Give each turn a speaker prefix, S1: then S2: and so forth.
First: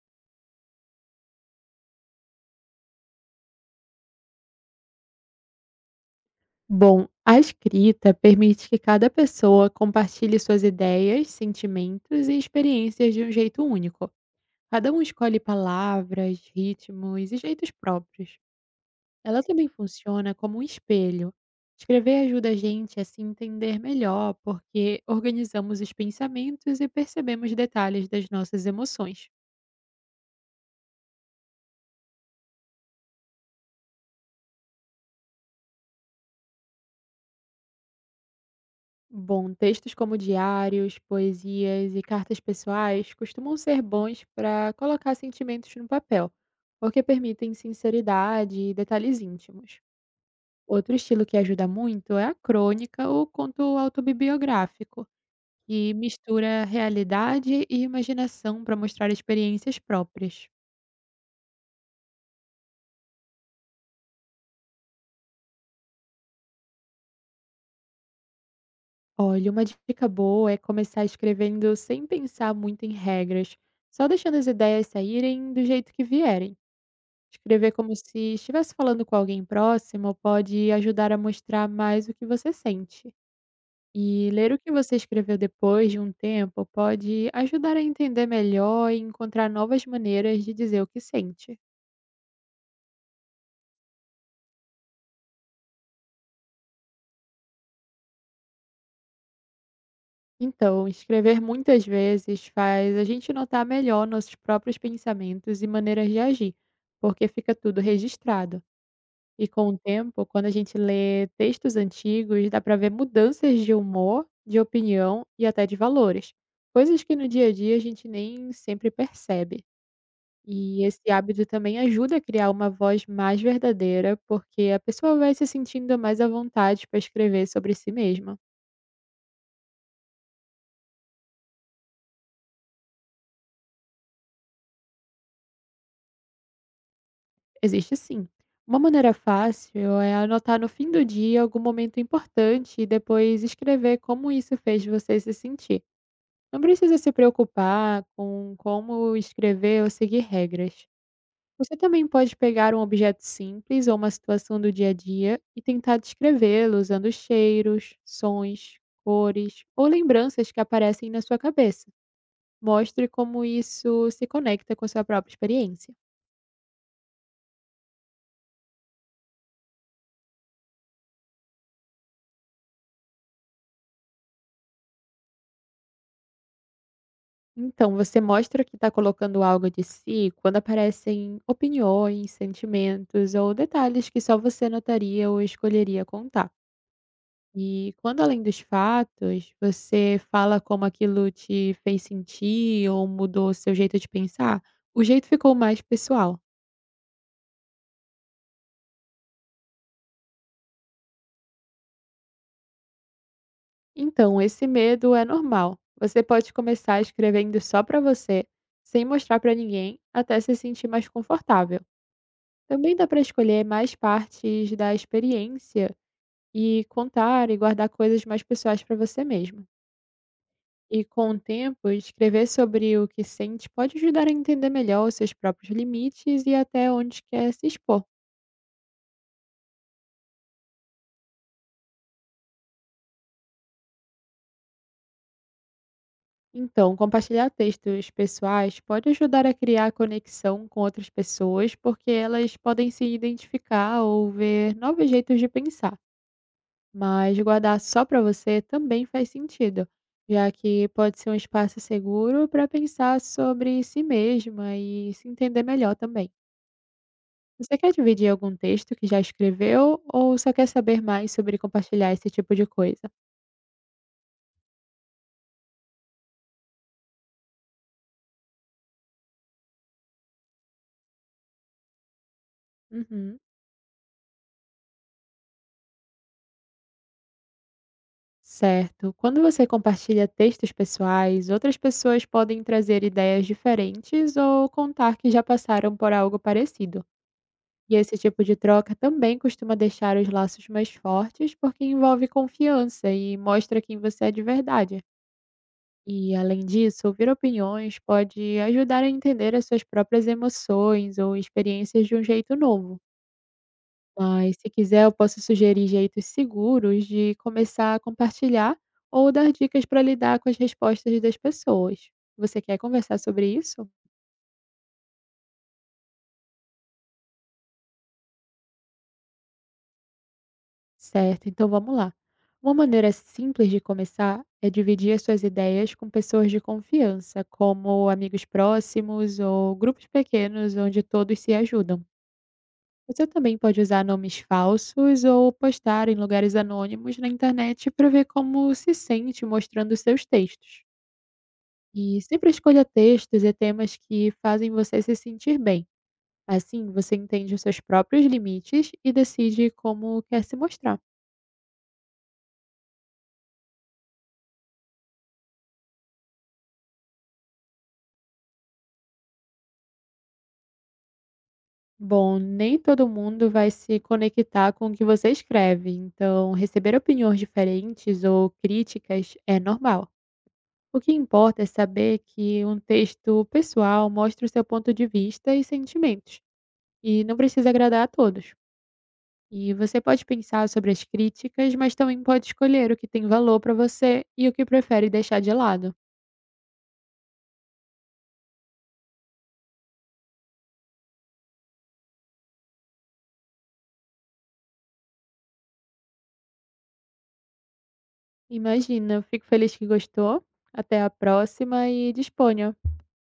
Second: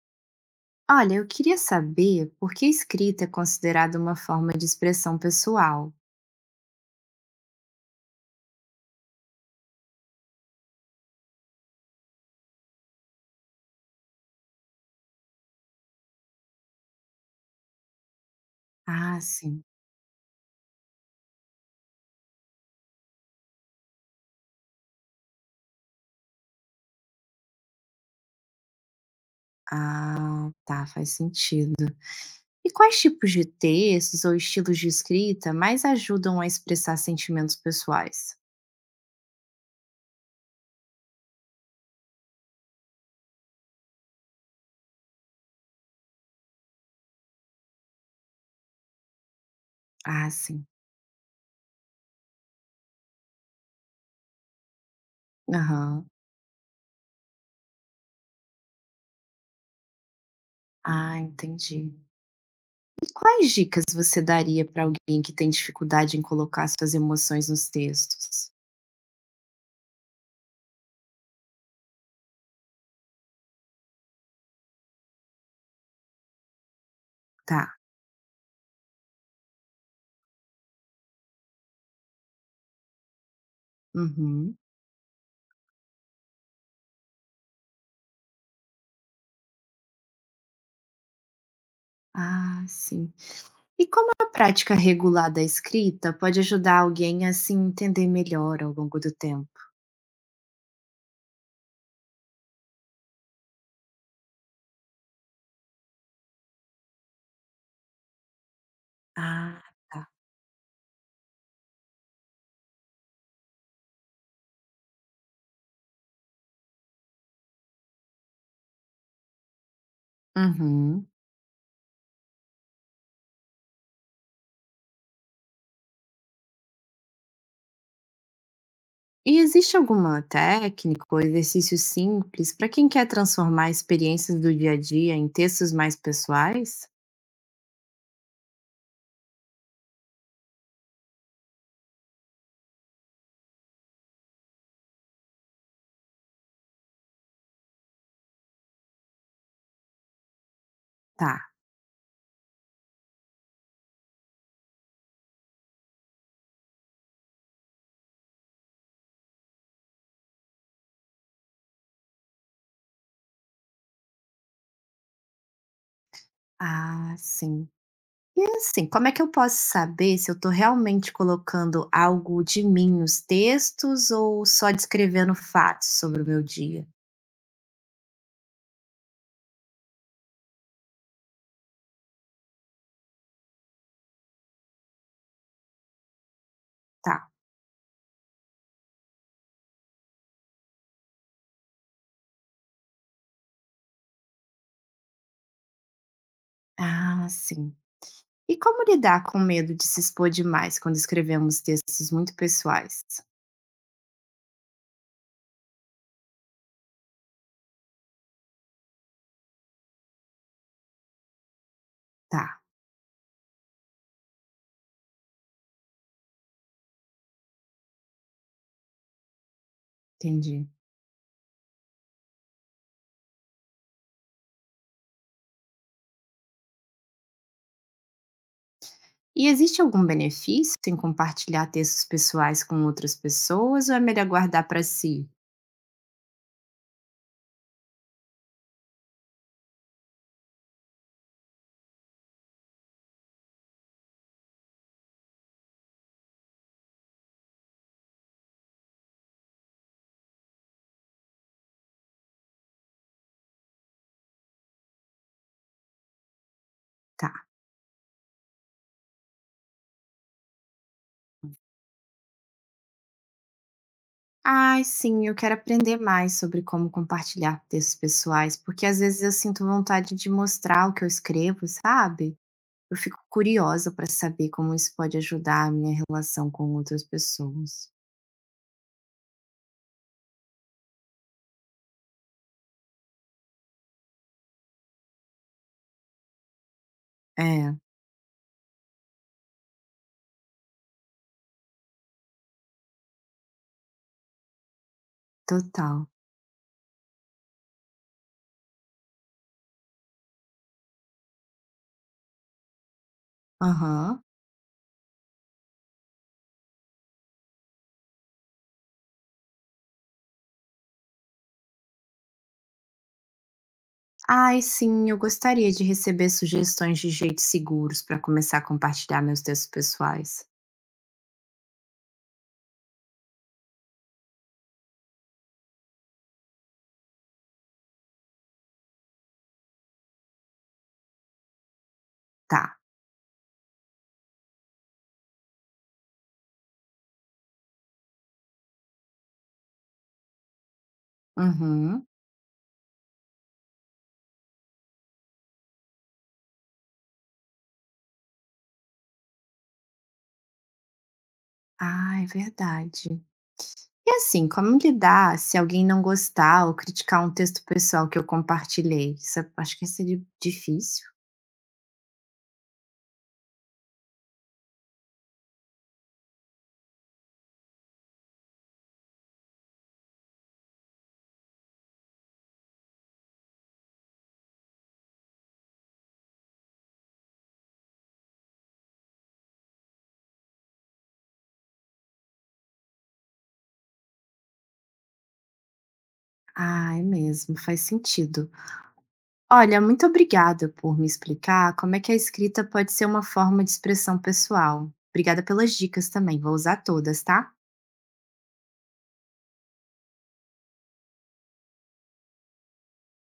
S1: Olha, eu queria saber por que a escrita é considerada uma forma de expressão pessoal.
S2: Bom, a escrita permite que cada pessoa compartilhe suas ideias, sentimentos e experiências de um jeito único. Cada um escolhe palavras, ritmos e jeitos próprios.
S1: Ah,
S2: Ela
S1: sim.
S2: também funciona como um espelho. Escrever ajuda a gente a se entender melhor, porque organizamos os pensamentos e percebemos detalhes das nossas emoções.
S1: Ah, tá, faz sentido. E quais tipos de textos ou estilos de escrita mais ajudam a expressar sentimentos pessoais?
S2: Bom, textos como diários, poesias e cartas pessoais costumam ser bons para colocar sentimentos no papel, porque permitem sinceridade e detalhes íntimos.
S1: Ah, sim.
S2: Outro estilo que ajuda muito é a crônica ou conto autobiográfico, que
S1: Aham.
S2: mistura realidade e imaginação para mostrar experiências próprias.
S1: Ah, entendi. E quais dicas você daria para alguém que tem dificuldade em colocar suas emoções nos textos?
S2: Olha, uma dica boa é começar escrevendo sem pensar muito em regras, só deixando as ideias saírem do jeito que vierem. Escrever
S1: Tá.
S2: como se estivesse falando com alguém próximo pode ajudar a mostrar mais o que você sente. E ler
S1: Uhum.
S2: o que você escreveu depois de um tempo pode ajudar a entender melhor e encontrar novas maneiras de dizer o que sente.
S1: Ah, sim. E como a prática regular da escrita pode ajudar alguém a se entender melhor ao longo do tempo?
S2: Então, escrever muitas vezes faz a gente notar melhor nossos próprios pensamentos e maneiras de agir, porque fica tudo registrado. E
S1: Ah,
S2: com o
S1: tá.
S2: tempo, quando a gente lê textos antigos, dá para ver mudanças de humor, de opinião e até de valores, coisas que no dia a dia a gente nem sempre percebe. E
S1: Uhum.
S2: esse hábito também ajuda a criar uma voz mais verdadeira, porque a pessoa vai se sentindo mais à vontade para escrever sobre si mesma.
S1: E existe alguma técnica ou exercício simples para quem quer transformar experiências do dia a dia em textos mais pessoais?
S2: Existe sim. Uma maneira fácil é anotar no fim do dia algum momento importante e depois escrever como isso fez você se sentir. Não precisa se preocupar com como escrever ou seguir regras.
S1: Tá.
S2: Você também pode pegar um objeto simples ou uma situação do dia a dia e tentar descrevê-lo usando cheiros, sons, cores ou lembranças que aparecem na sua cabeça. Mostre como isso se conecta com sua própria experiência.
S1: Ah, sim. E assim, como é que eu posso saber se eu estou realmente colocando algo de mim nos textos ou só descrevendo fatos sobre o meu dia?
S2: Então, você mostra que está colocando algo de si quando aparecem opiniões, sentimentos ou detalhes que só você notaria ou escolheria contar.
S1: Tá.
S2: E quando além dos fatos, você fala como aquilo te fez sentir ou mudou seu jeito de pensar, o jeito ficou mais pessoal.
S1: Ah, sim. E como lidar com medo de se expor demais quando escrevemos textos muito pessoais?
S2: Então, esse medo é normal. Você pode começar escrevendo só pra você, sem mostrar pra ninguém, até se sentir mais confortável.
S1: Tá,
S2: Também dá pra escolher mais partes da experiência e contar e guardar coisas mais pessoais pra você mesmo.
S1: entendi.
S2: E com o tempo, escrever sobre o que sente pode ajudar a entender melhor os seus próprios limites e até onde quer se expor.
S1: E existe algum benefício em compartilhar textos pessoais com outras pessoas ou é melhor guardar para si?
S2: Então, compartilhar textos pessoais pode ajudar a criar conexão com outras pessoas, porque elas podem se identificar ou ver novos jeitos de pensar. Mas guardar só para você também faz sentido, já que pode ser um espaço seguro para pensar sobre si mesma e se entender melhor também.
S1: Tá.
S2: Você quer dividir algum texto que já escreveu ou só quer saber mais sobre compartilhar esse tipo de coisa?
S1: Ai, sim, eu quero aprender mais sobre como compartilhar textos pessoais, porque às vezes eu sinto vontade de mostrar o que eu escrevo, sabe? Eu fico
S2: Uhum.
S1: curiosa para saber como isso pode ajudar a minha relação com outras pessoas.
S2: Certo. Quando você compartilha textos pessoais, outras pessoas podem trazer ideias diferentes ou contar que já passaram por algo parecido.
S1: É,
S2: E esse tipo de troca também costuma deixar os laços mais fortes porque envolve confiança e mostra quem você é de verdade.
S1: total.
S2: E, além disso, ouvir opiniões pode ajudar a entender as suas próprias emoções ou experiências de um jeito novo.
S1: Aham.
S2: Mas se quiser, eu posso sugerir jeitos seguros de começar a compartilhar ou dar dicas para lidar com as respostas das pessoas. Você quer conversar sobre isso?
S1: Ai, sim, eu gostaria de receber sugestões de jeitos seguros para começar a compartilhar meus textos pessoais.
S2: Certo, então vamos lá. Uma maneira simples de começar é dividir as suas ideias com pessoas de confiança, como amigos próximos ou grupos pequenos onde todos se ajudam.
S1: Tá.
S2: Você também pode usar nomes falsos ou postar em lugares anônimos na internet para ver como se sente mostrando seus textos.
S1: Uhum.
S2: E sempre escolha textos e temas que fazem você se sentir bem. Assim, você entende os seus próprios limites e decide como quer se mostrar.
S1: Ah, é verdade. E assim, como lidar se alguém não gostar ou criticar um texto pessoal que eu compartilhei? Isso, eu acho que seria difícil.
S2: Bom, nem todo mundo vai se conectar com o que você escreve, então receber opiniões diferentes ou críticas é normal. O que importa é saber que um texto pessoal mostra o seu ponto de vista e sentimentos, e não precisa agradar a todos. E você pode pensar sobre as críticas, mas também pode escolher o que tem valor para você e o que prefere deixar de lado.
S1: Ah, é mesmo, faz sentido. Olha, muito obrigada por me explicar como é que a escrita pode ser uma forma de expressão pessoal. Obrigada pelas dicas também, vou usar todas, tá?
S2: Imagina, eu fico feliz que gostou. Até a próxima e disponha.